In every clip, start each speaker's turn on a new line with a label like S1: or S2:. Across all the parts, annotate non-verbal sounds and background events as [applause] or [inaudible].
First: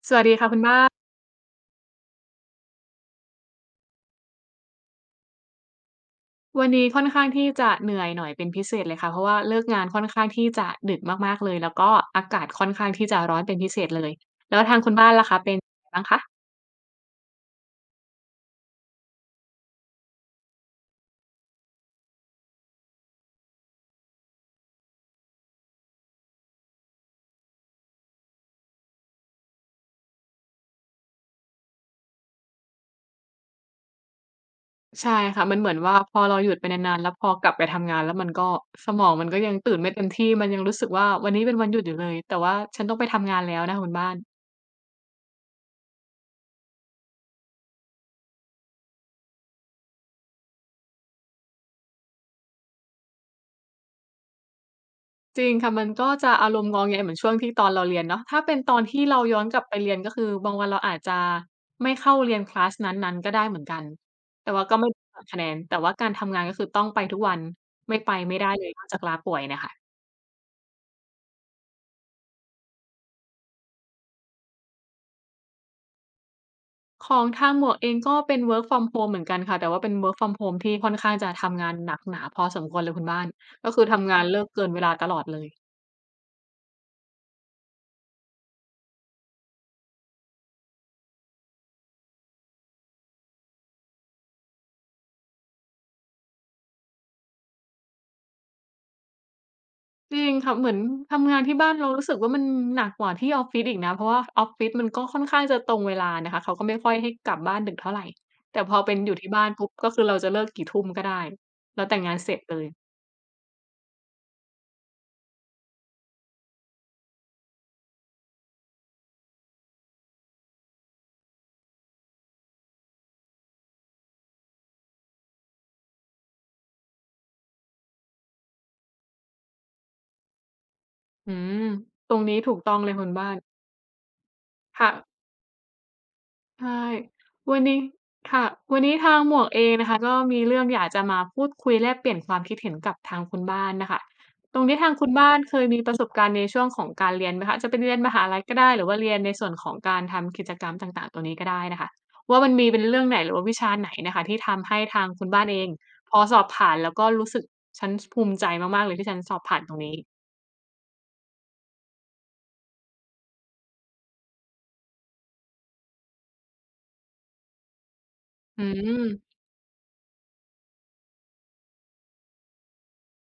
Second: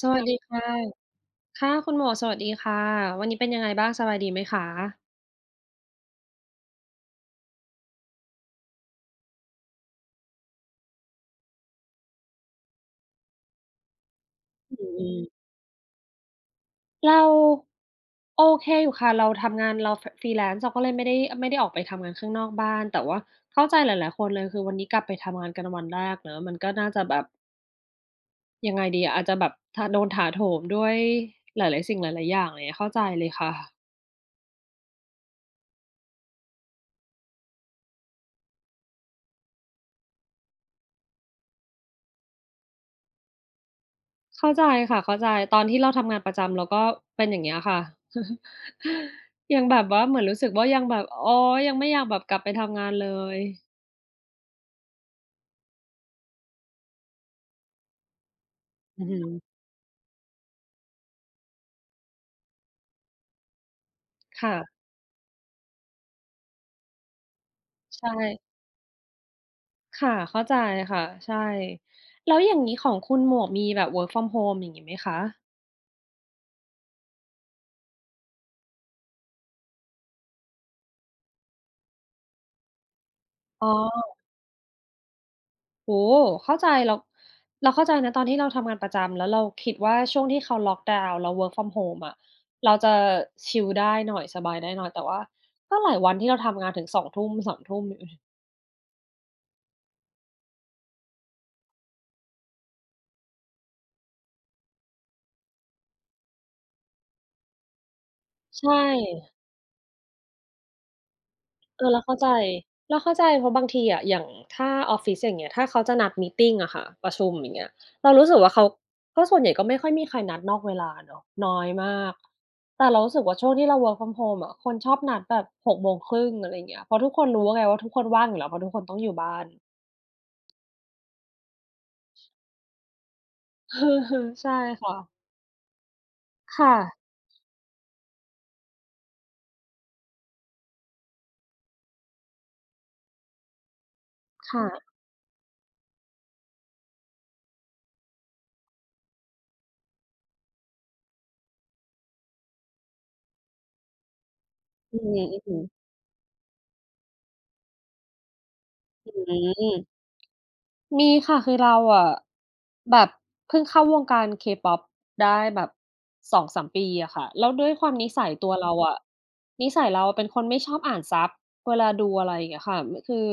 S1: ส
S2: ส
S1: วั
S2: วั
S1: ส
S2: ส
S1: ดี
S2: ดีค่ะคุณ
S1: ค่ะ
S2: บ้าน
S1: ค่ะคุณหมวกสวัสดีค่ะวันนี้เป็นยังไงบ้างสบายดีไหมคะ
S2: วันนี้ค่อนข้างที่จะเหนื่อยหน่อยเป็นพิเศษเลยค่ะเพราะว่าเลิกงานค่อนข้างที่จะดึกมากๆเลยแล้วก็อากาศค่อนข้างที่จะร้อนเป็นพิเศษเลยแล้ว
S1: อ
S2: ทางคุณ
S1: ื
S2: บ้าน
S1: ม
S2: ล่ะคะเป็นไงบ้างคะ
S1: เราโอเคอยู่ค่ะเราทำงานเรา freelance เราก็เลยไม่ได้ออกไปทำงานข้างนอกบ้านแต่ว่าเข้าใจหลายๆคนเลยคือวันนี้กลับไปทำงานกันวันแรกเนาะมันก็น่าจะแบบยังไงดีอะอาจจะแบบโดนถาโถมด้วยหลายๆสิ่งหลายๆอย่างอะไรเงี้ยเข้าใจเลยค่ะ
S2: ใช่ค่ะมันเหมือนว่าพอเราหยุดไปนานๆแล้วพอกลับไปทำงานแล้วมันก็สมองมันก็ยังตื่นไม่เต็มที่มันยังรู้สึกว่าวันนี้เป็นวันหยุดอยู่เลยแต่ว่าฉันต้องไปทำงานแล้วนะคะคุณบ้าน
S1: เข้าใจค่ะเข้าใจตอนที่เราทำงานประจำเราก็เป็นอย่างเงี้ยค่ะ [laughs] ยังแบบว่าเหมือนรู้สึกว่ายังแบบโอ๋ยังไม่อยากแบบกลับไปทำงานเลย
S2: จริงค่ะมันก็จะอารมณ์งอแงเหมือนช่วงที่ตอนเราเรียนเนาะถ้าเป็นตอนที่
S1: อือหื
S2: เรา
S1: อ
S2: ย้อนกลับไปเรียนก็คือบางวันเราอาจจะไม่เข้าเรียนคลาสนั้นๆก็ได้เหมือนกันแต่ว่าก็
S1: ค่ะ
S2: ไม่หักคะแนนแต่ว่าการทำงานก็คือต้องไปทุกวันไม่
S1: ใช
S2: ไปไม่ได้
S1: ่
S2: เลยนอกจากลาป่วยเนี่ยค่ะ
S1: ค่ะเข้าใจค่ะใช่แล้วอย่างนี้ของคุณหมวกมีแบบ work from home อย่างนี้ไหมคะ
S2: ของทางหมวกเองก็เป็น work from home เหมือนกันค่ะแต่ว่าเป็น work from home ที่ค่อนข้างจะทำงานหนักหนาพอสมควรเลยคุณบ้าน
S1: อ๋
S2: ก็คือ
S1: อ
S2: ทำงานเลิกเกินเวลาตลอดเลย
S1: โอ้โฮเข้าใจเราเราเข้าใจนะตอนที่เราทำงานประจำแล้วเราคิดว่าช่วงที่เขาล็อกดาวน์เรา work from home อะเราจะชิลได้หน่อยสบายได้หน่อยแต่ว่าก็หลายวันที่เราทำงานถึง2ุ่มสามทุ่มอยู่
S2: จริงค่ะเหมือนทำงานที่บ้านเรารู้สึกว่ามันหนักกว่าที่ออฟฟิศอีกนะเพราะว่าออฟฟิศมันก็ค่อนข้างจะตรงเวลานะคะเขาก็ไม่ค่อยให้กลับบ้านดึกเท่าไรแต่พ
S1: ใช่
S2: อเป็นอยู่ที่บ้านปุ๊บก็คือเราจะเลิกกี่ทุ่มก็ได้
S1: เอ
S2: แล้ว
S1: อ
S2: แต่
S1: เรา
S2: งา
S1: เข้า
S2: น
S1: ใจ
S2: เสร็จเลย
S1: เราเข้าใจเพราะบางทีอะอย่างถ้าออฟฟิศอย่างเงี้ยถ้าเขาจะนัดมีตติงอะค่ะประชุมอย่างเงี้ยเรารู้สึกว่าเขาก็ส่วนใหญ่ก็ไม่ค่อยมีใครนัดนอกเวลาเนาะน้อยมากแต่เรารู้สึกว่าช่วงที่เรา work from home อะคนชอบนัดแบบ18:30อะไรอย่างเงี้ยเพราะทุกคนรู้ไงว่าทุกคนว่างอยู่แล้วเพราะทุกคนต้องอยู่บ้าน
S2: อืมตรงนี้ถูกต้องเลยคุณบ้าน
S1: [laughs] ใช่
S2: ค่ะ
S1: ค่ะค่ะ
S2: ใช่วันนี้ค่ะวันนี้ทางหมวกเองนะคะก็มีเรื่องอยากจะมาพูดคุยแลกเปลี่ยนความคิดเห็นกับทางคุณบ้านน่ะค่ะตร
S1: ค่ะ
S2: งนี้ทางคุณบ้านเคยมีประสบการณ์ในช่วงของการเรียนไหมคะจะเป็นเรียนมหาลัยก็ได้หรือว่าเรียนในส่วนของการทำกิจกรรมต่างๆตัวนี้ก็ได้นะคะว่ามันมีเป็นเรื่องไหนหรือว่าวิชาไหนน่ะค่ะที่ทำให้
S1: อื
S2: ทางคุ
S1: อ
S2: ณ
S1: ๆ
S2: บ้านเองพอสอบผ่านแล้วก็รู้สึกฉันสภูมิใจมากๆเลยที่ฉันส
S1: อื
S2: อบผ่านตรงนี้
S1: ม มีค่ะคือเราอะแบบเพิ่งเข้าวงการ K-pop ได้แบบ2-3ปีอะค่ะแล้วด้วยความนิสัยตัว
S2: อื
S1: เราอะ
S2: ม
S1: นิสัยเราเป็นคนไม่ชอบอ่านซับเวลาดูอะไรอย่างเงี้ยค่ะคือ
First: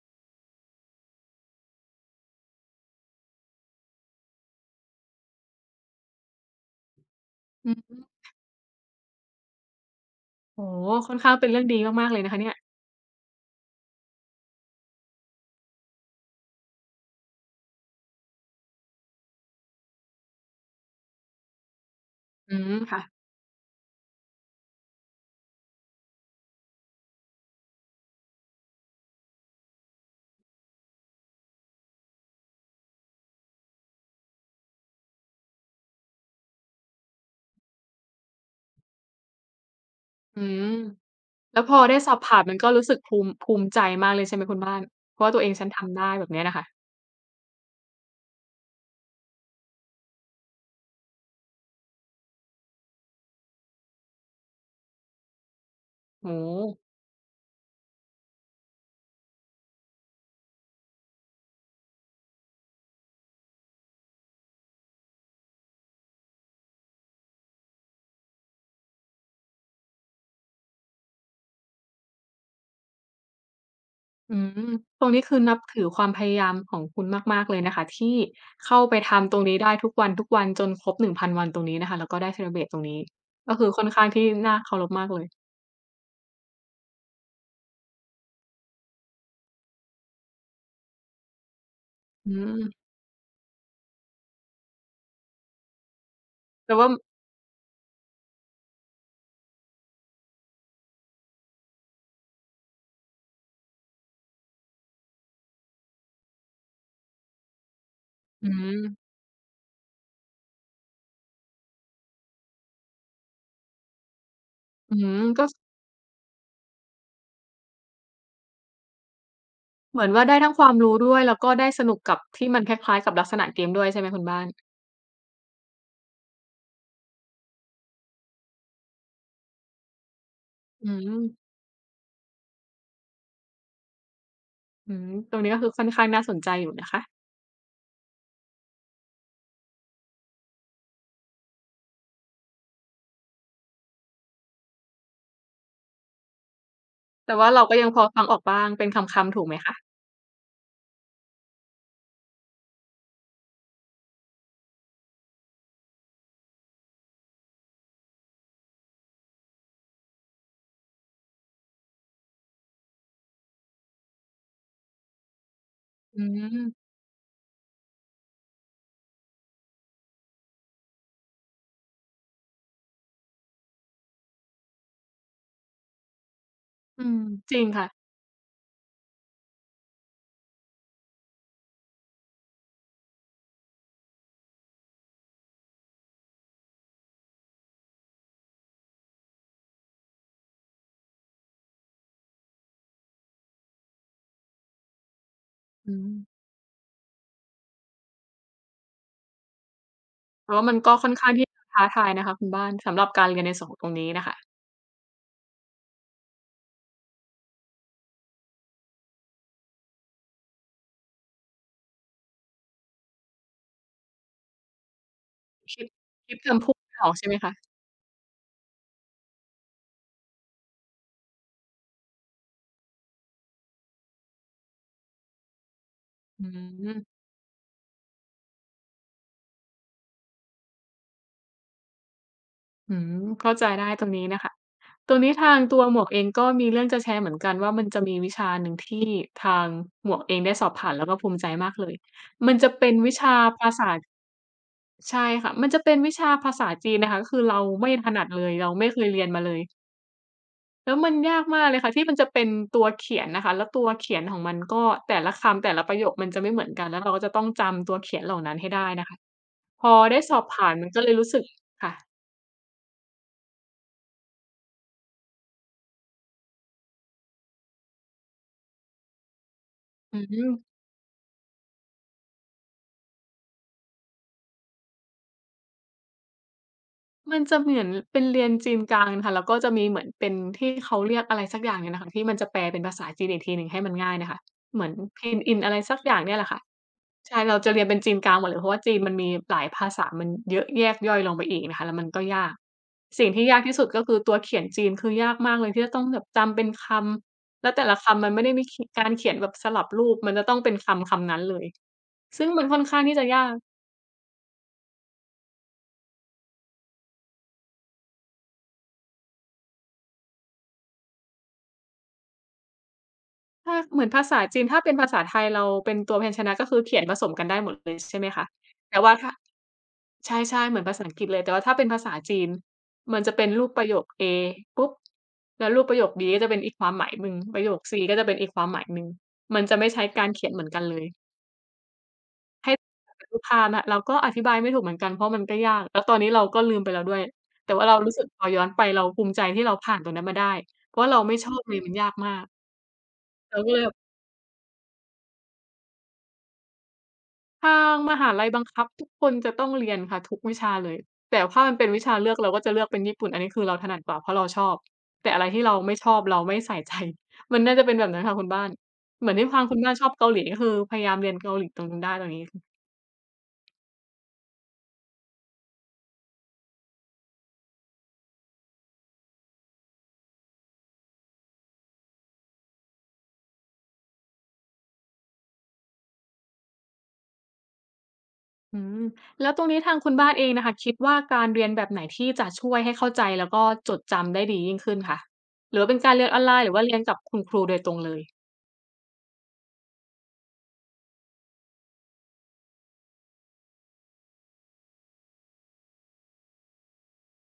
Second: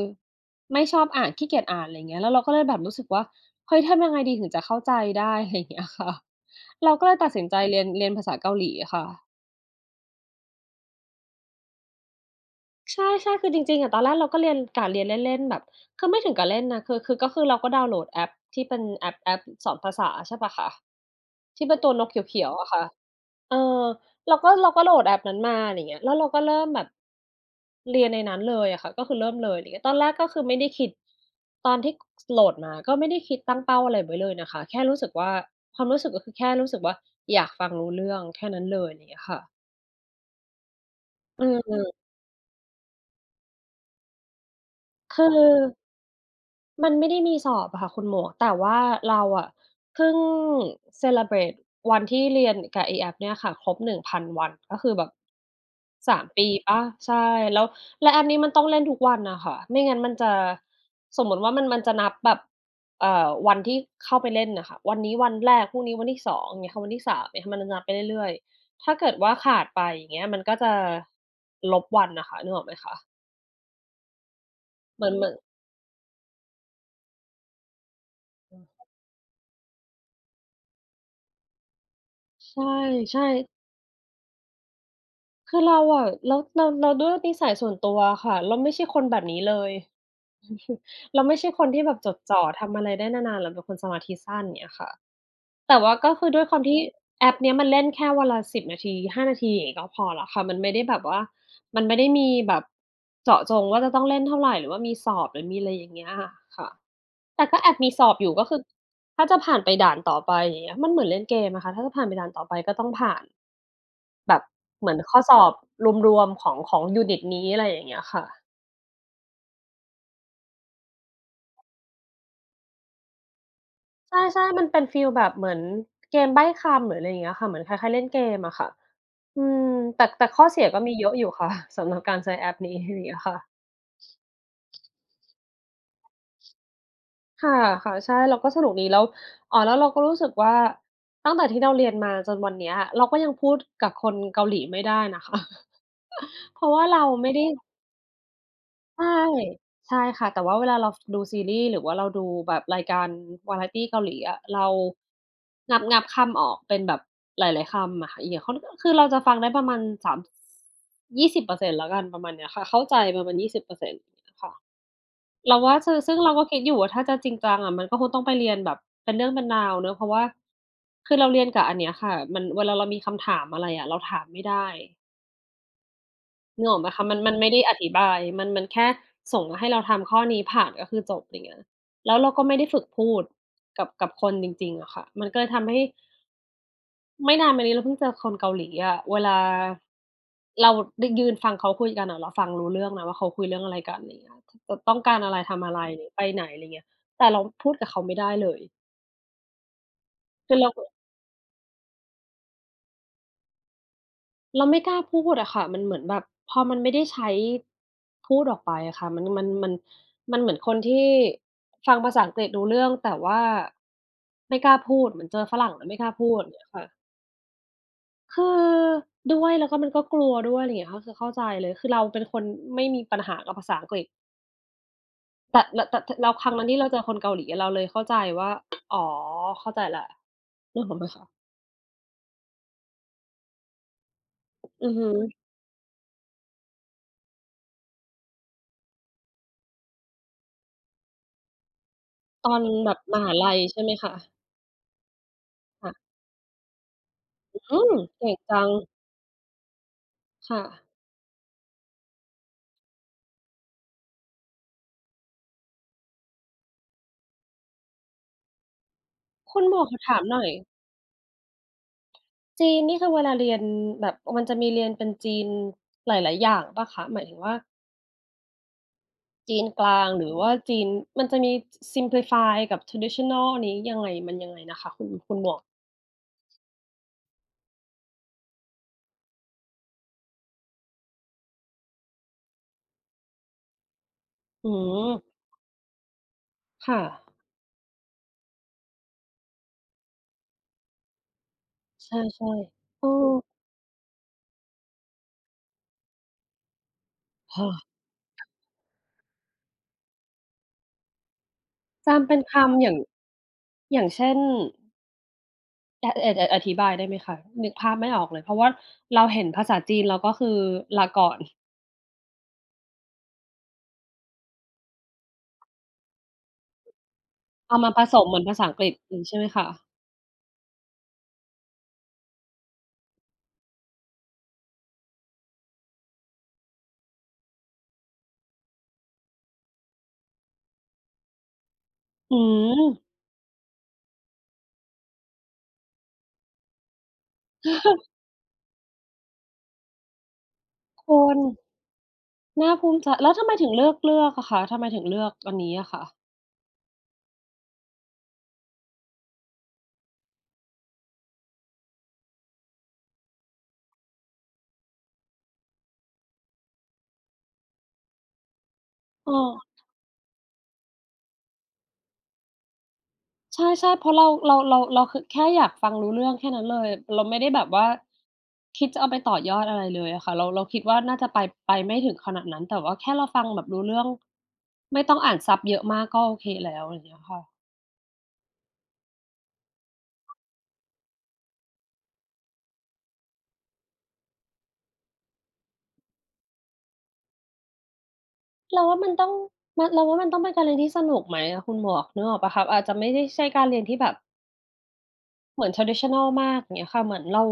S1: ไม่ชอบอ่านขี้เกียจอ่านอะไรอย่างเงี้ยแล้วเราก็เลยแบบรู้สึกว่าเฮ้ยทำยังไงดีถึงจะเข้าใจได้อะไรอย่างเงี้ยค่ะเราก็เลยตัดสินใจ
S2: อื
S1: เรี
S2: อ
S1: ยน
S2: ฮึ
S1: เรียนภาษาเกาหลีอะค่ะ
S2: โอ้โฮค่อนข้างเป็นเรื่องดีมากๆเลยนะคะเนี่ย
S1: ใช่ๆคือจริงๆอะตอนแรกเราก็เรียนเล่นๆแบบคือไม่ถึงกับเล่นนะคือเราก็ดาวน์โหลดแอปที่เป็นแอปสอนภาษาใช่เปล่าคะที่เป็นตัวนกเขียว
S2: อื
S1: ๆอะ
S2: ม
S1: ค่ะ
S2: ค่ะ
S1: เออเราก็เราก็โหลดแอปนั้นมาอะไรอย่างเงี้ยแล้วเราก็เริ่มแบบเรียนในนั้นเลยอะค่ะก็คือเริ่มเลยอะไรอย่างเงี้ยตอนแรกก็คือไม่ได้คิดตอนที่โหลดมาก็ไม่ได้คิดตั้งเป้าอะไรไว้เลยนะคะแค่รู้สึกว่าความรู้สึกก็คือแค่รู้สึกว่าอยากฟังรู้เรื่องแค่นั้นเลยอะไรอย่างเงี้ยค่ะ
S2: อืม
S1: อื
S2: แล้วพอได้
S1: ม
S2: สอบผ่านมันก็รู้สึกภูมิภูมิใจมากเลยใช่ไหมคุณบ้าน เพ
S1: คื
S2: ราะ
S1: อ
S2: ว่าตัวเองฉันทำได้แบบเนี้ยน่ะค่ะ
S1: มันไม่ได้มีสอบอะค่ะคุณหมวกแต่ว่าเราอะเพิ่ง celebrate วันที่เรียนกับไอ้แอปเนี่ยค่ะครบ1,000วันก็คือแบบ3
S2: โอ้
S1: ปีเปล่า
S2: โฮ
S1: ใช่แล้วแล้วแอปนี้มันต้องเล่นทุกวันน่ะค่ะไม่งั้นมันจะสมมุติว่ามันจะนับแบบวันที่เข้าไปเล่นน่ะค่ะวันนี้วันแรกพรุ่งนี้วันที่สองอย่างเงี้ยค่ะวันที่สามเนี่ยค่ะมันจะนับไปเรื่อยๆถ้าเกิดว่าขาดไปอย่างเงี้ยมันก็จะลบวันน่ะค่ะนึกออกไหมคะ
S2: อืม
S1: เห
S2: ตร
S1: มือ
S2: ง
S1: น
S2: นี้
S1: เหมือน
S2: คือนับถือความพยายามของคุณมากๆเลยนะคะที่เข้าไปทำตรงนี้ได้ทุกวันๆจนครบ1,000 วันตรงนี้นะคะแล้วก็ได้เซเล
S1: ใช
S2: บเรตตรงนี้
S1: ่
S2: ก็
S1: ๆ
S2: คือค่อนข้างที่น่าเคารพมากเลย
S1: คือเราอะแล้วเราด้วยนิสัยส่วนตัวอะค่ะเราไม่ใช่คนแบบนี้เลย [laughs] เราไม่ใช่คนที่แบบจด
S2: อื
S1: จ่อ
S2: ม
S1: ทำอะไรได้นานๆเราเป็นคนสมาธิสั้นอย่างเงี้ยค่ะแต่ว่าก็คือด้วยความ
S2: แต่
S1: ที่
S2: ว่า
S1: แอปเนี้ยมันเล่นแค่วันละ1บนาที5นาทีอย่างงี้ก็พอแล้วค่ะมันไม่ได้แบบว่ามันไม่ได้มีแบบเจาะจงว่าจะต้องเล่นเท่าไรหรือว่ามีสอบหรือมีอะไรอย่างเงี้ยอะค่ะแต่ก็แอบมีสอบอยู่ก็
S2: อื
S1: คือ
S2: ม
S1: ถ้าจะผ่านไปด่านต่อไปอย่างเงี้ยมันเหมือนเล่นเกมอะค่ะถ้าจะผ่านไปด่านต่อไปก็ต้องผ่าน แบบเหมื
S2: อื
S1: อนข้อ
S2: ม
S1: สอ
S2: ก็
S1: บรวมๆของของยูนิตนี้อะไรอย่างเงี้ยค่ะ
S2: เหมือนว่าได้ทั้งความรู้ด้วยแล้วก็ได้สนุกกับที่มันคล้ายๆกับลักษณะเกมด้วยใช่ไหม
S1: ใ
S2: คุณบ้า
S1: ช่
S2: น
S1: ๆมันเป็นฟีลแบบเหมือนเกมใบ้คำหรืออะไรอย่างเงี้ยค่ะเหมือนคล้ายๆเล่นเกมอะค่ะอืมแต่แต่ข้อเสียก็
S2: อื
S1: มีเยอะอ
S2: ม
S1: ยู่ค่ะ [laughs] สำหรับการใช้แอปนี้อะไรอย่างเงี้ยค่ะ
S2: อืมตรงนี้ก็คือค่อนข้างน่าสนใจอยู่นะคะ
S1: ค่ะๆใช่เราก็สนุกดีแล้วอ๋อแล้วเราก็รู้สึกว่าตั้งแต่ที่เราเรียนมาจนวันเนี้ยเราก็ยังพูดกับคนเกาหลีไม่ได้นะคะ [laughs] เพราะว่าเราไม่
S2: แต่
S1: ได้
S2: ว่าเราก็ยังพอฟังออกบ้างเป็น
S1: ใช่
S2: คำๆถูกไหมคะ
S1: ใช่ค่ะแต่ว่าเวลาเราดูซีรีส์หรือว่าเราดูแบบรายการวาไรตีเกาหลีอะเรางับคำออกเป็นแบบหลายๆคำอะค่ะอย่างค่อนคือเราจะฟังได้ประมาณสามยี่สิบเปอร์เซ็น20%แล้วกันประมาณเนี้ยค่ะเข้าใจประมาณ20%ค่ะเราว่าซึ่ง
S2: อื
S1: เราก็คิดอ
S2: ม
S1: ยู่ว่าถ้าจะจริงจังอะมันก็คงต้องไปเรียนแบบเป็นเรื่องเป็นราวเนาะเพราะว่าคือเราเรียนกับอันเนี้ยค่ะมันเวลาเรามีคำถามอะไรอะเราถามไม่ได้ นึกออกไหม
S2: อื
S1: คะมัน
S2: ม
S1: มันไม่
S2: จ
S1: ได้
S2: ริง
S1: อ
S2: ค่ะ
S1: ธิบายมันแค่ส่งมาให้เราทำข้อนี้ผ่านก็คือจบไรเงี้ยแล้วเราก็ไม่ได้ฝึกพูดกับคนจริงๆอะค่ะมันก็เลยทำให้ไม่นานมานี้เราเพิ่งเจอคนเกาหลีอะเวลาเราได้ยืนฟังเขาคุยกันอะเราฟังรู้เรื่องนะว่าเขาคุยเรื่องอะไรกันไรเงี้ยต้องการอะไรทำอะไร
S2: อื
S1: หรือไปไหน
S2: ม
S1: ไรเงี้ยแต่เราพูดกับเขาไม่ได้เลยคื
S2: แต่
S1: อ
S2: ว่า
S1: เรา
S2: มันก็ค่อนข้างที่จะท้าทายนะคะคุณบ้านสำหรับการเรียนในส่องตรงนี้น่ะค่ะ
S1: เราไม่กล้าพูดอะค่ะมันเหมือนแบบพอมันไม่ได้ใช้พูดออกไปอะค่ะมันมันเหมือนคนที่ฟังภาษาอังกฤษรู้เรื่องแต่ว่าไม่กล้าพูดเหมือนเจอฝรั่ง
S2: คลิ
S1: แล้ว
S2: ป
S1: ไม่กล้า
S2: ค
S1: พู
S2: ลิป
S1: ดอย่างเงี้
S2: คำ
S1: ย
S2: พูด
S1: ค่ะ
S2: ไม่ออกใช่ไหมคะ
S1: คือด้วยแล้วก็มันก็กลัวด้วยอะไรอย่างเงี้ยก็คือเข้าใจเลยคือเราเป็นคนไม่มีปัญหากับภาษาอังกฤษแต่แล้ว
S2: อื
S1: ครั้งนั้นที่เราเจอคน
S2: ม
S1: เกาหลีอะเราเลยเข้าใจว่าอ๋อเข้าใจแล้วนึกออกไหมคะ
S2: อืมเข้าใจได้ตรงนี้น่ะค่ะ
S1: อือฮึ
S2: ตรงนี้ทางตัวหมวกเองก็มีเรื่องจะแชร์เหมือนกันว่ามันจะมีวิชาหนึ่งที่ทางหมวกเองได้สอบผ่านแล้วก็ภูมิใจมากเลย
S1: ต
S2: มั
S1: อ
S2: น
S1: น
S2: จะ
S1: แบ
S2: เป็น
S1: บ
S2: วิ
S1: มหา
S2: ชา
S1: ลัย
S2: ภา
S1: ใช่ไหม
S2: ษา
S1: คะ
S2: ใช่ค่ะมันจะเป็น
S1: ค่ะ
S2: วิชาภาษาจีนนะคะก็คือเรา
S1: อื
S2: ไม่
S1: ม
S2: ถนัด
S1: เก่ง
S2: เลย
S1: จัง
S2: เราไม่เคยเรียนมาเลย
S1: ค่ะ
S2: แล้วมันยากมากเลยค่ะที่มันจะเป็นตัวเขียนนะคะแล้วตัวเขียนของมันก็แต่ละคำแต่ละประโยคมันจะไม่เหมือนกันแล้วเราก็จะต้องจำตัวเขียนเหล่านั้นให้ได้นะคะ
S1: คุณหมว
S2: พ
S1: กข
S2: อ
S1: อถา
S2: ได้
S1: ม
S2: ส
S1: ห
S2: อ
S1: น่
S2: บ
S1: อย
S2: ผ่านมันก็เลยรู้สึกค่ะ
S1: จีนนี่คือเวลาเรียนแบบมันจะมีเรียนเป็นจีนหลายๆอย่างเปล่าคะหมายถึงว่าจีนกลาง
S2: อื
S1: หรือว่า
S2: ม
S1: จีนมันจะมี simplify กับ traditional นี้ยังไงมันยังไงนะคะคุณหมวก
S2: มันจะเหมือนเป็นเรียนจีนกลางค่ะแล้วก็จะมีเหมือนเป็นที่เขาเรียกอะไรสักอย่างเนี่ยน่ะค่ะที่มันจะแปลเป็นภาษาจีนอีกทีหนึ่งให้มันง่ายน่ะค่ะ
S1: อื
S2: เหมือน
S1: ม
S2: Pinyin อะไรสักอย่างเนี่ยแหละค่ะ
S1: ค่ะ
S2: ใช่เราจะเรียนเป็นจีนกลางหมดเลยเพราะว่าจีนมันมีหลายภาษามันเยอะแยกย่อยลงไปอีกนะคะแล้วมัน
S1: ใช่
S2: ก็ยาก
S1: ๆเออ
S2: สิ่งที่ยากที่สุดก็คือตัวเขียนจีนคือยากมากเลยที่จะต้องแบบจำเป็นคำ แล้
S1: ค่ะ
S2: วแต่ละคำมันไม่ได้มีขการเขียนแบบสลับรูปมันจะต้องเป็นคำนั้นเลย
S1: จำเป็น
S2: ซึ่งมันค่
S1: คำ
S2: อน
S1: อย่าง
S2: ข้างที่จะยาก
S1: อย่างเช่นออธิบายได้ไหมคะนึกภาพไม่ออกเลยเพราะว่าเราเห็นภาษาจีนเราก็คือลาก่อน
S2: ถ้าเหมือนภาษาจีนถ้าเป็นภาษาไทยเราเป็นตัวพยัญชนะก็คือเขียนผสมกันได้หมด
S1: เอามา
S2: เลย
S1: ผส
S2: ใช่ไห
S1: ม
S2: ม
S1: เหมือน
S2: คะ
S1: ภาษาอังกฤษ
S2: แต่ว่า
S1: งี้
S2: ถ้า
S1: ใช่ไหมคะ
S2: ใช่ๆเหมือนภาษาอังกฤษเลยแต่ว่าถ้าเป็นภาษาจีนมันจะเป็นรูปประโยค A ปุ๊บแล้วรูปประโยค B ก็จะเป็นอีกความหมายหนึ่งประโยค C ก็จะเป็นอีกความหมายหนึ่งมันจะไม่ใช้การเขียนเหมือนกันเลย
S1: อื
S2: ให้
S1: ม
S2: [unintelligible] เป็นรูปภาพนะเราก็อธิบายไม่ถูกเหมือนกันเพราะมันก็ยากแล้วตอนนี้เราก็ลืมไปแล้วด้วยแต่ว่าเรารู้สึกพอย้อนไปเราภูมิใจที่เราผ่านตรงนั้นมาได้เพราะว่าเรา
S1: คุ
S2: ไม่
S1: ณ
S2: ชอบเลยมันยากมาก
S1: น่าภูมิใจแล้วทำไม
S2: เรา
S1: ถึ
S2: ก็
S1: ง
S2: เลย
S1: เลือกอะคะทำไมถึงเลือกอันนี้อะคะ
S2: ทางมหาลัยบังคับทุกคนจะต้องเรียนค่ะทุกวิชาเลยแต่ถ้ามันเป็นวิชาเลือกเราก็จะเลือกเป็นญี่ปุ่นอันนี้คือเราถนัดกว่าเพราะเราชอบแต่อะไรที่เราไม่ชอบเราไม่ใส่ใจ [laughs] มันน่าจะเป็นแบบนั้นค่ะคุณบ้านเห
S1: เออ
S2: มือนที่ทางคุณบ้านชอบเกาหลีก็คือพยายามเรียนเกาหลีตรงนั้นได้ตรงนี้
S1: ใช่เพราะเราคือแค่อยากฟังรู้เรื่องแค่นั้นเลยเราไม่ได้แบบว่าคิดจะเอาไปต่อยอดอะไรเลยอะค่ะเราคิดว่าน่าจะไปไม่ถึงขนาดนั้นแต่ว่าแค่เราฟังแบบรู้เรื่องไม่ต้องอ่านซับเยอะมากก็โอเคแล้วอย่างเงี้ยค่ะ
S2: อืมแล้วตรงนี้ทางคุณบ้านเองน่ะค่ะคิดว่าการเรียนแบบไหนที่จะช่วยให้เข้าใจแล้วก็จดจำได้ดียิ่งขึ้นคะหรือว่าเป็นการเรียนออนไลน์หรือว่าเรียนกับคุณครูโดยตรงเลย
S1: เราว่ามันต้องเราว่ามันต้องเป็นการเรียนที่สนุกไหมอะคุณหมวกนึกออกเปล่าคะอาจจะไม่ได้ใช่การเรียนที่แบบเหมือน traditional มากอย่างเงี้ยค่ะเหมือนเรา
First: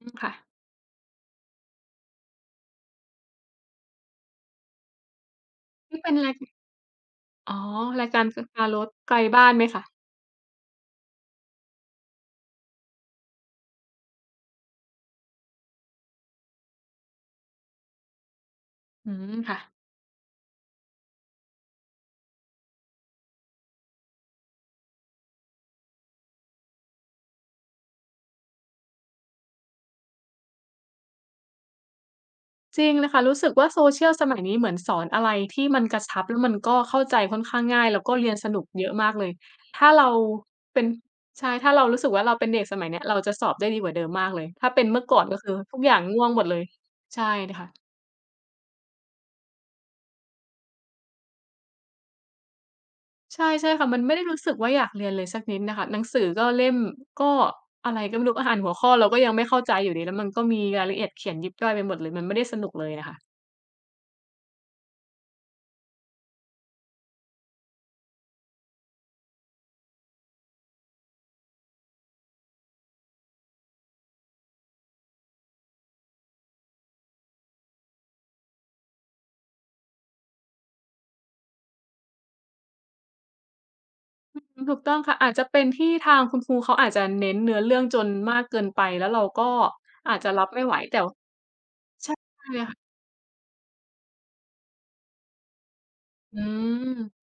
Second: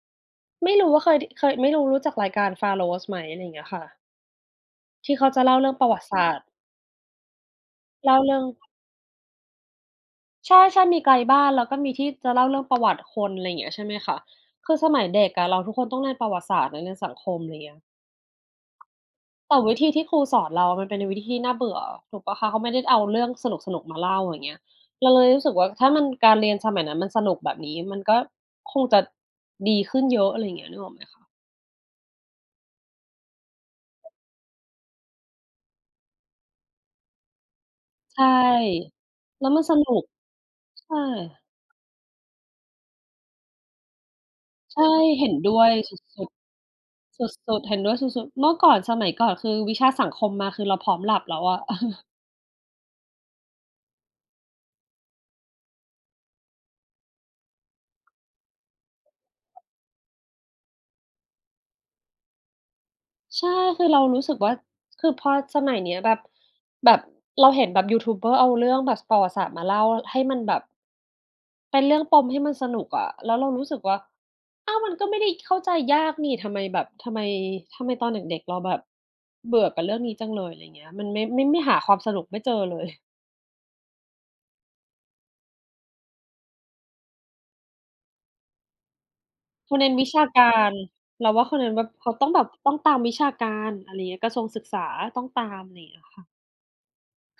S2: อืมค่ะ
S1: ไม่รู้ว่าเคยเคยไม่รู้รู้จักรายการ Pharos ไหมอะไรอย่างเงี้ยค่ะที่เขาจะเล่าเรื่องประวั
S2: ที่
S1: ติ
S2: เป็น
S1: ศา
S2: ราย
S1: สตร์
S2: อ๋อราย
S1: เล่า
S2: การ
S1: เรื่
S2: ก
S1: อง
S2: การรสไกลบ้านไหมคะ
S1: ใช่มีไกลบ้านแล้วก็มีที่จะเล่าเรื่องประวัติคนอะไรอย่างเงี้ยใช่ไหมคะคือสมัยเด็กอะเราทุกคนต้องเรียนประวัติศาสตร์และเรียนสังคมอะไรอย่างเงี้ย
S2: อืม
S1: แต่
S2: ค่ะ
S1: วิธีที่ครูสอนเราอะมันเป็นวิธีที่น่าเบื่อถูกเปล่าคะเขาไม่ได้เอาเรื่องสนุกๆมาเล่าอย่างเงี้ยเราเลยรู้สึกว่าถ้ามันการเรียนสมัยนั้นมันสนุกแบบนี้มันก็คงจะดีขึ้นเยอะอะไรอย่างเงี้ยนึกออกไหมคะ
S2: จริงเลยค่ะรู้สึกว่า Social สมัยนี้เหมือนสอนอะไรที่มันกระชับแล้วมันก็เข้าใจค่อนข้างง่ายแล้วก็
S1: ใช
S2: เรียนสนุกเยอะ
S1: ่
S2: มากเลย
S1: แล้วมันส
S2: ถ้า
S1: นุก
S2: เราเป็น
S1: ใช่
S2: ใช่ถ้าเรารู้สึกว่าเราเป็นเด็กสมัยเนี้ยเราจะสอบได้ดีกว่าเดิมมากเลยถ้าเป็น
S1: ใช่
S2: เมื่อก่อน
S1: เห็น
S2: ก็คือ
S1: ด้วย
S2: ทุกอ
S1: ส
S2: ย่าง
S1: ุ
S2: ง่ว
S1: ด
S2: งหมดเลย
S1: ๆส
S2: ใช่
S1: ุด
S2: ค่ะ
S1: ๆเห็นด้วยสุดๆเมื่อก่อนสมัยก่อนคือวิชาสังคมมาคือเราพร้อมหลับแล้วอะ [laughs]
S2: ใช่ใช่ค่ะมันไม่ได้รู้สึกว่าอยากเรียนเลยสักนิดน่ะค่ะหนังสือก็เล่มก็อะไรก็ไม่รู้อ่านหัวข้อเราก็ยังไม่เข้าใจอยู่ดีแล้วมันก็มีรายละเอียดเขียนยิบย่อยไปหมดเลยมันไม่ได้สนุกเลยอะค่ะ
S1: ใช่คือเรารู้สึกว่าคือพอสมัยเนี้ยแบบเราเห็นแบบยูทูบเบอร์เอาเรื่องแบบประวัติศาสตร์มาเล่าให้มันแบบเป็นเรื่องปมให้มันสนุกอะแล้วเรารู้สึกว่าอ้าวมันก็ไม่ได้เข้าใจยากนี่ทำไมแบบทำไมตอนเด็กๆเราแบบเบื่อกับเรื่องนี้จังเลยอะไรเงี้ยมันไม่หาความสนุกไม่เจอเลย
S2: อืมถูกต้องค่ะอาจจะเป็นที่ทางคุณครูเขาอาจจะเน้นเนื้อเรื่องจนมากเกินไปแล้วเราก็
S1: เขาเน้นวิ
S2: อาจ
S1: ชา
S2: จะรับ
S1: กา
S2: ไม่
S1: ร
S2: ไหวแต่
S1: เราว่าเขาเน้นแบบเขา
S2: ใช่
S1: ต้องแบ
S2: ค
S1: บต้องตา
S2: ่ะ
S1: มวิชาการอะไรเงี้ยกระทรวงศึกษาต้องตามอะไรอย่างเงี้ยค่ะ
S2: อืม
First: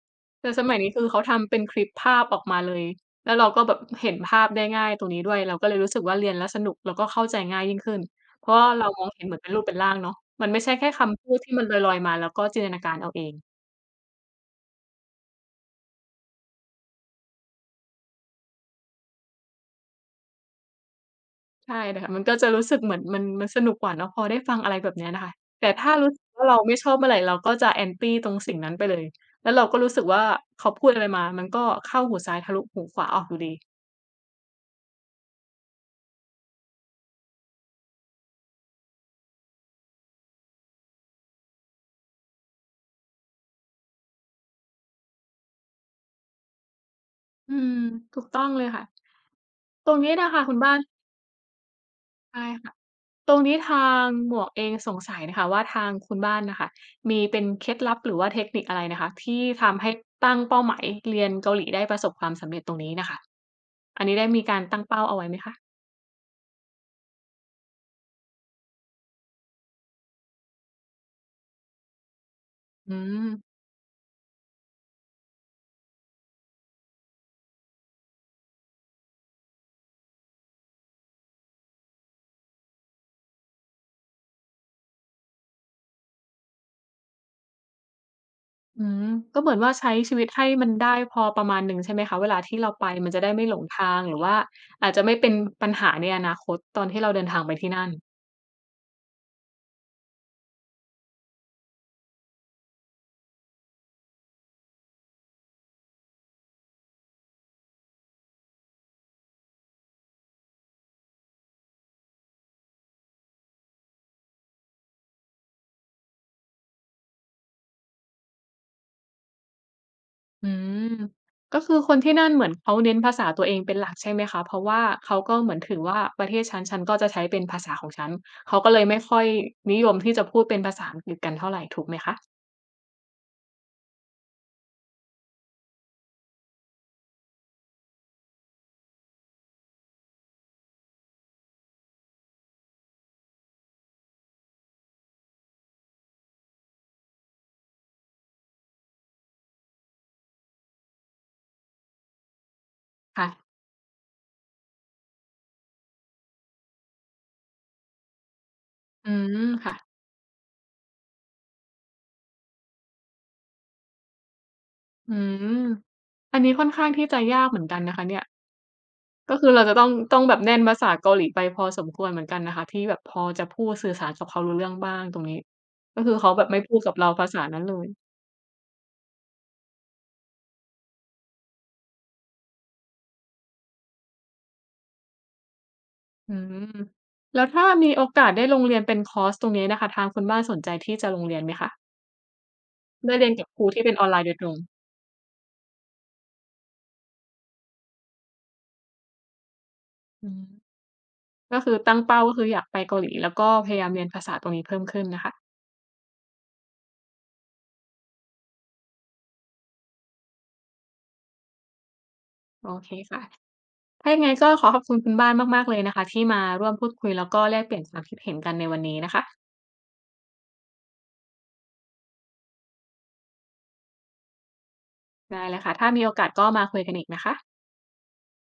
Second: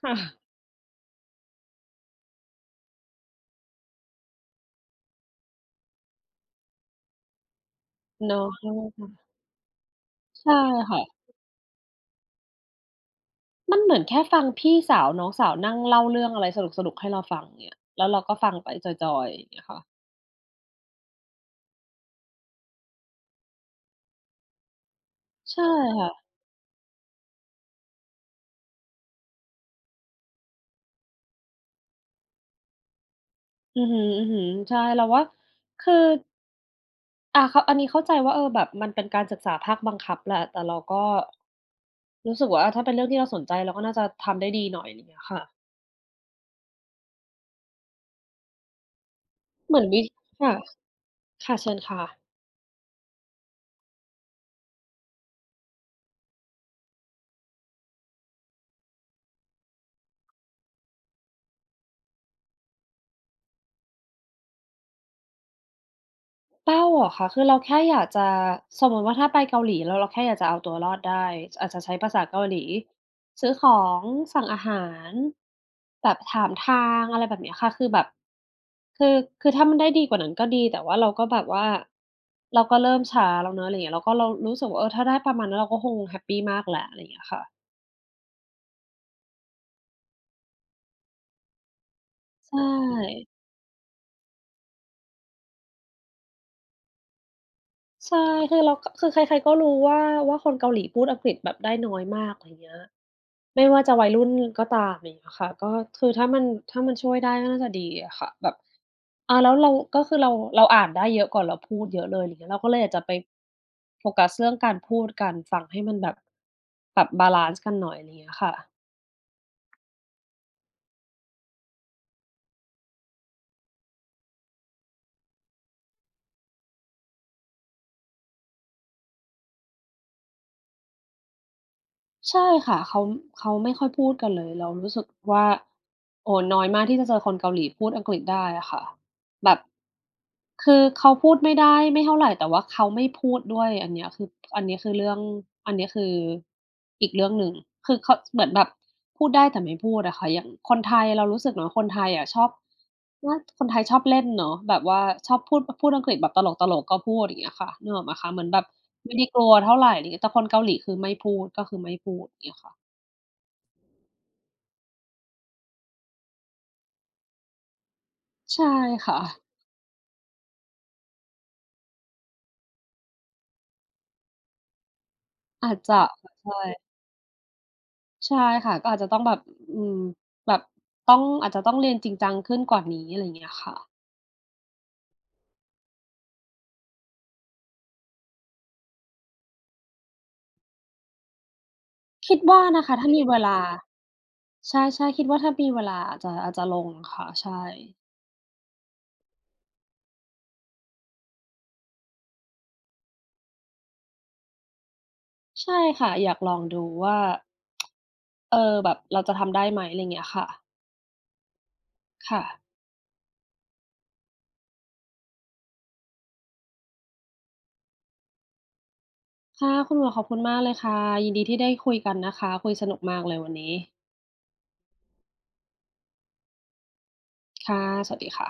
S1: ค่ะ
S2: แต่สมัยนี้คือเขาทำเป็นคลิปภาพออกมาเลยแล้วเราก็แบบเห็นภาพได้ง่ายตรงนี้ด้วยเราก็เลยรู้สึกว่าเรียนแล้วสนุกแล้วก็เข้าใจง่ายยิ่งขึ้นเพ
S1: เนาะ
S2: ราะว่า
S1: ใช่
S2: เรามอ
S1: ค่ะ
S2: งเห็นเหมือนเป็นรูปเป็นร่างเนาะมัน
S1: ใช่
S2: ไม่ใช่แค่
S1: ค่ะ
S2: คำพูดที่มันลอยๆมาแล้วก็จินตนาการเอาเอง
S1: มันเหมือนแค่ฟังพี่สาวน้องสาวนั่งเล่าเรื่องอะไรสนุกๆให้เราฟังเงี้ยแล้วเราก็ฟังไปจอยๆอย่างเงี้ยค่ะ
S2: ใช่น่ะค่ะมันก็จะรู้สึกเหมือนมันสนุกกว่าเนาะพอได้ฟังอะไรแบบเนี้ยน่ะค่ะ
S1: ใช่
S2: แต่ถ้า
S1: ค่ะ
S2: รู้สึกว่าเราไม่ชอบเมื่อไรเราก็จะ anti ตรงสิ่งนั้นไปเลยแล้วเราก็รู้สึกว่าเขาพูดอะไรมามันก็เข้าหูซ้ายทะลุหูขวาออกอยู่ดี
S1: อือฮึๆใช่เราว่าคืออ่าเขาอันนี้เข้าใจว่าเออแบบมันเป็นการศึกษาภาคบังคับแหละแต่เราก็รู้สึกว่าอาถ้าเป็นเรื่องที่เราสนใจเราก็น่าจะทำได้ดีหน่อยอะไรอย่างเงี้ยค่ะ
S2: อืมถูกต้องเลยค่ะ
S1: เหมือน
S2: ตรง
S1: วิ
S2: นี้น่ะค่ะ
S1: ค่ะ
S2: คุณบ้าน
S1: ค่ะเชิญค่ะ
S2: ใช่ค่ะตรงนี้ทางหมวกเองสงสัยน่ะค่ะว่าทางคุณบ้านน่ะค่ะมีเป็นเคล็ดลับหรือว่าเทคนิคอะไรน่ะค่ะที่ทำให้ตั้งเป้าหมายเรียนเกาหลีได้ประสบความสำเร็จตรงนี้น่ะค่ะอันนี้ได้มีการตั้งเป้าเอาไว้ไหมคะ
S1: เป้าเหรอคะคือเราแค่อยากจะสมมุติว่าถ้าไปเกาหลีแล้วเราแค่อยากจะเอาตัวรอดได้อาจจะใช้ภาษาเกาหลี
S2: อืม
S1: ซื้อของสั่งอาหารแบบถามทางอะไรแบบเนี้ยค่ะคือแบบคือคือถ้ามันได้ดีกว่านั้นก็ดีแต่ว่าเราก็แบบว่าเราก็เริ่มช้าแล้วเนาะอะไรอย่างเงี้ยแล้วก็เรารู้สึกว่าเออถ้าได้ประมาณนั้นเราก็คงแฮปปีมากแล้วอะไรอย่างเงี้ยค่ะ
S2: อืมก็เหมือนว่าใช้ชีวิตให้มันได้พอประมาณหนึ่งใช่ไหมคะเวลาที่
S1: ใช่
S2: เราไปมันจะได้ไม่หลงทางหรือว่าอาจจะไม่เป็นปัญหาในอนาคตตอนที่เราเดินทางไปที่นั่น
S1: ใช่คือเราคือใครๆก็รู้ว่าคนเกาหลีพูดอังกฤษแบบได้น้อยมากอะไรเงี้ยไม่ว่าจะวัยรุ่นก็ตามอย่างเงี้ยค่ะก็คือถ้ามันช่วยได้ก็น่าจะดีอะค่ะแบบอาแล้วเราก็คือเราอ่านได้เยอะกว่าเราพูดเยอะเลยไรเงี้ยเราก็เลยอยากจะไปโฟกัสเรื่องการพูดการฟังให้มันแบบแบบบาลันซ์กันหน่อยไรเงี้ยค่ะ
S2: อืมก็คือคนที่นั่นเหมือนเขาเน้นภาษาตัวเองเป็นหลักใช่ไหมคะเพราะว่าเขาก็เหมือนถือว่าประเทศฉันฉันก็จะใช้เป็นภาษาของฉันเขาก็เลยไม่ค่อยนิยมที่จะพูดเป็นภาษาอังกฤษกันเท่าไรถูกไหมคะ
S1: ใช่ค่ะเขาเขาไม่ค่อยพูดกันเลยเรารู้สึกว่าโอ้น้อยมากที่จะเจอคนเกาหลีพูดอังกฤษได้อะค่ะ แบบคือเขาพูดไม่ได้ไม่เท่าไรแต่ว่าเขาไม่พูดด้วยอันเนี้ยคืออันนี้คือเรื่องอันนี้คืออีกเรื่องหนึ่งคือเขาเหมือนแบบพูดได้แต่ไม่พูดอะค่ะอย่างคนไทยเรารู้สึกเนาะคนไทยอะชอบว่า
S2: ค่ะ
S1: คนไทยชอบเล่นเนาะแบบว่าชอบพูดอังกฤษแบบตลกๆก็พูดอย่างเงี้ยค่ะนึกออกไหมคะเหมือนแบบ
S2: อื
S1: ไม่ได้กลั
S2: ม
S1: วเท่า
S2: ค่ะ
S1: ไรอะไรเงงี้ยแต่คนเกาหลีคือไม่พูดก็คือไม่พูดอย่างเงี้ยค่ะ
S2: อืมอันนี้ค่อนข้างที่จะยากเหมือนกันนะคะเนี่ย
S1: ใช่ค่ะ
S2: ก็คือเราจะต้องแบบแน่นภาษาเกาหลีไปพอสมควรเหมือนกันนะคะที่แบบพอจะพูดสื่อสารกับเขารู้เรื่องบ้างตรงนี้
S1: อาจจะ
S2: ก็คือเขาแบบ
S1: ใช่
S2: ไม่พูดกับเราภาษานั้นเลย
S1: ใช่ค่ะก็อาจจะต้องแบบอืมแบบต้องอาจจะต้องเรียนจริงจังขึ้นกว่านี้อะไรอย่างเงี้ยค่ะ
S2: อืมแล้วถ้ามีโอกาสได้ลงเรียนเป็นคอร์สตรงนี้นะคะทางคุณบ้านสนใจที่จะลงเรียนไหมคะ
S1: คิดว่านะคะถ้า
S2: ได้
S1: มี
S2: เรียน
S1: เว
S2: กับ
S1: ลา
S2: ครูที่เป็นออนไลน์โดยตรง
S1: ใช่ๆคิดว่าถ้ามีเวลาอาจจะลงค่ะใช่
S2: อืมก็คือตั้งเป้าก็คืออยากไปเกาหลีแล้วก็พยายามเรียนภาษาตรงนี้เพิ่มขึ้นนะคะ
S1: ใช่ค่ะอยากลองดูว่าเออแบบเราจะทำได้ไหมอะไรอย่างเงี้ยค่ะค่ะ
S2: โอเคค่ะถ้ายังไงก็ขอขอบคุณคุณบ้านมากๆเลยนะคะที่มาร่วมพูดคุยแล้วก็แลกเปลี่ยนความคิดเห็นกันในวันนี้นะคะ
S1: ค่ะคุณหมวกขอบคุณมากเลยค่ะยินดีที่ได้คุยกันนะคะคุยสนุกมากเลยวันนี้
S2: ได้เลยค่ะ ถ้ามีโอกาสก็มาคุยกันอีกนะคะ
S1: ค่ะสวัสดีค่ะ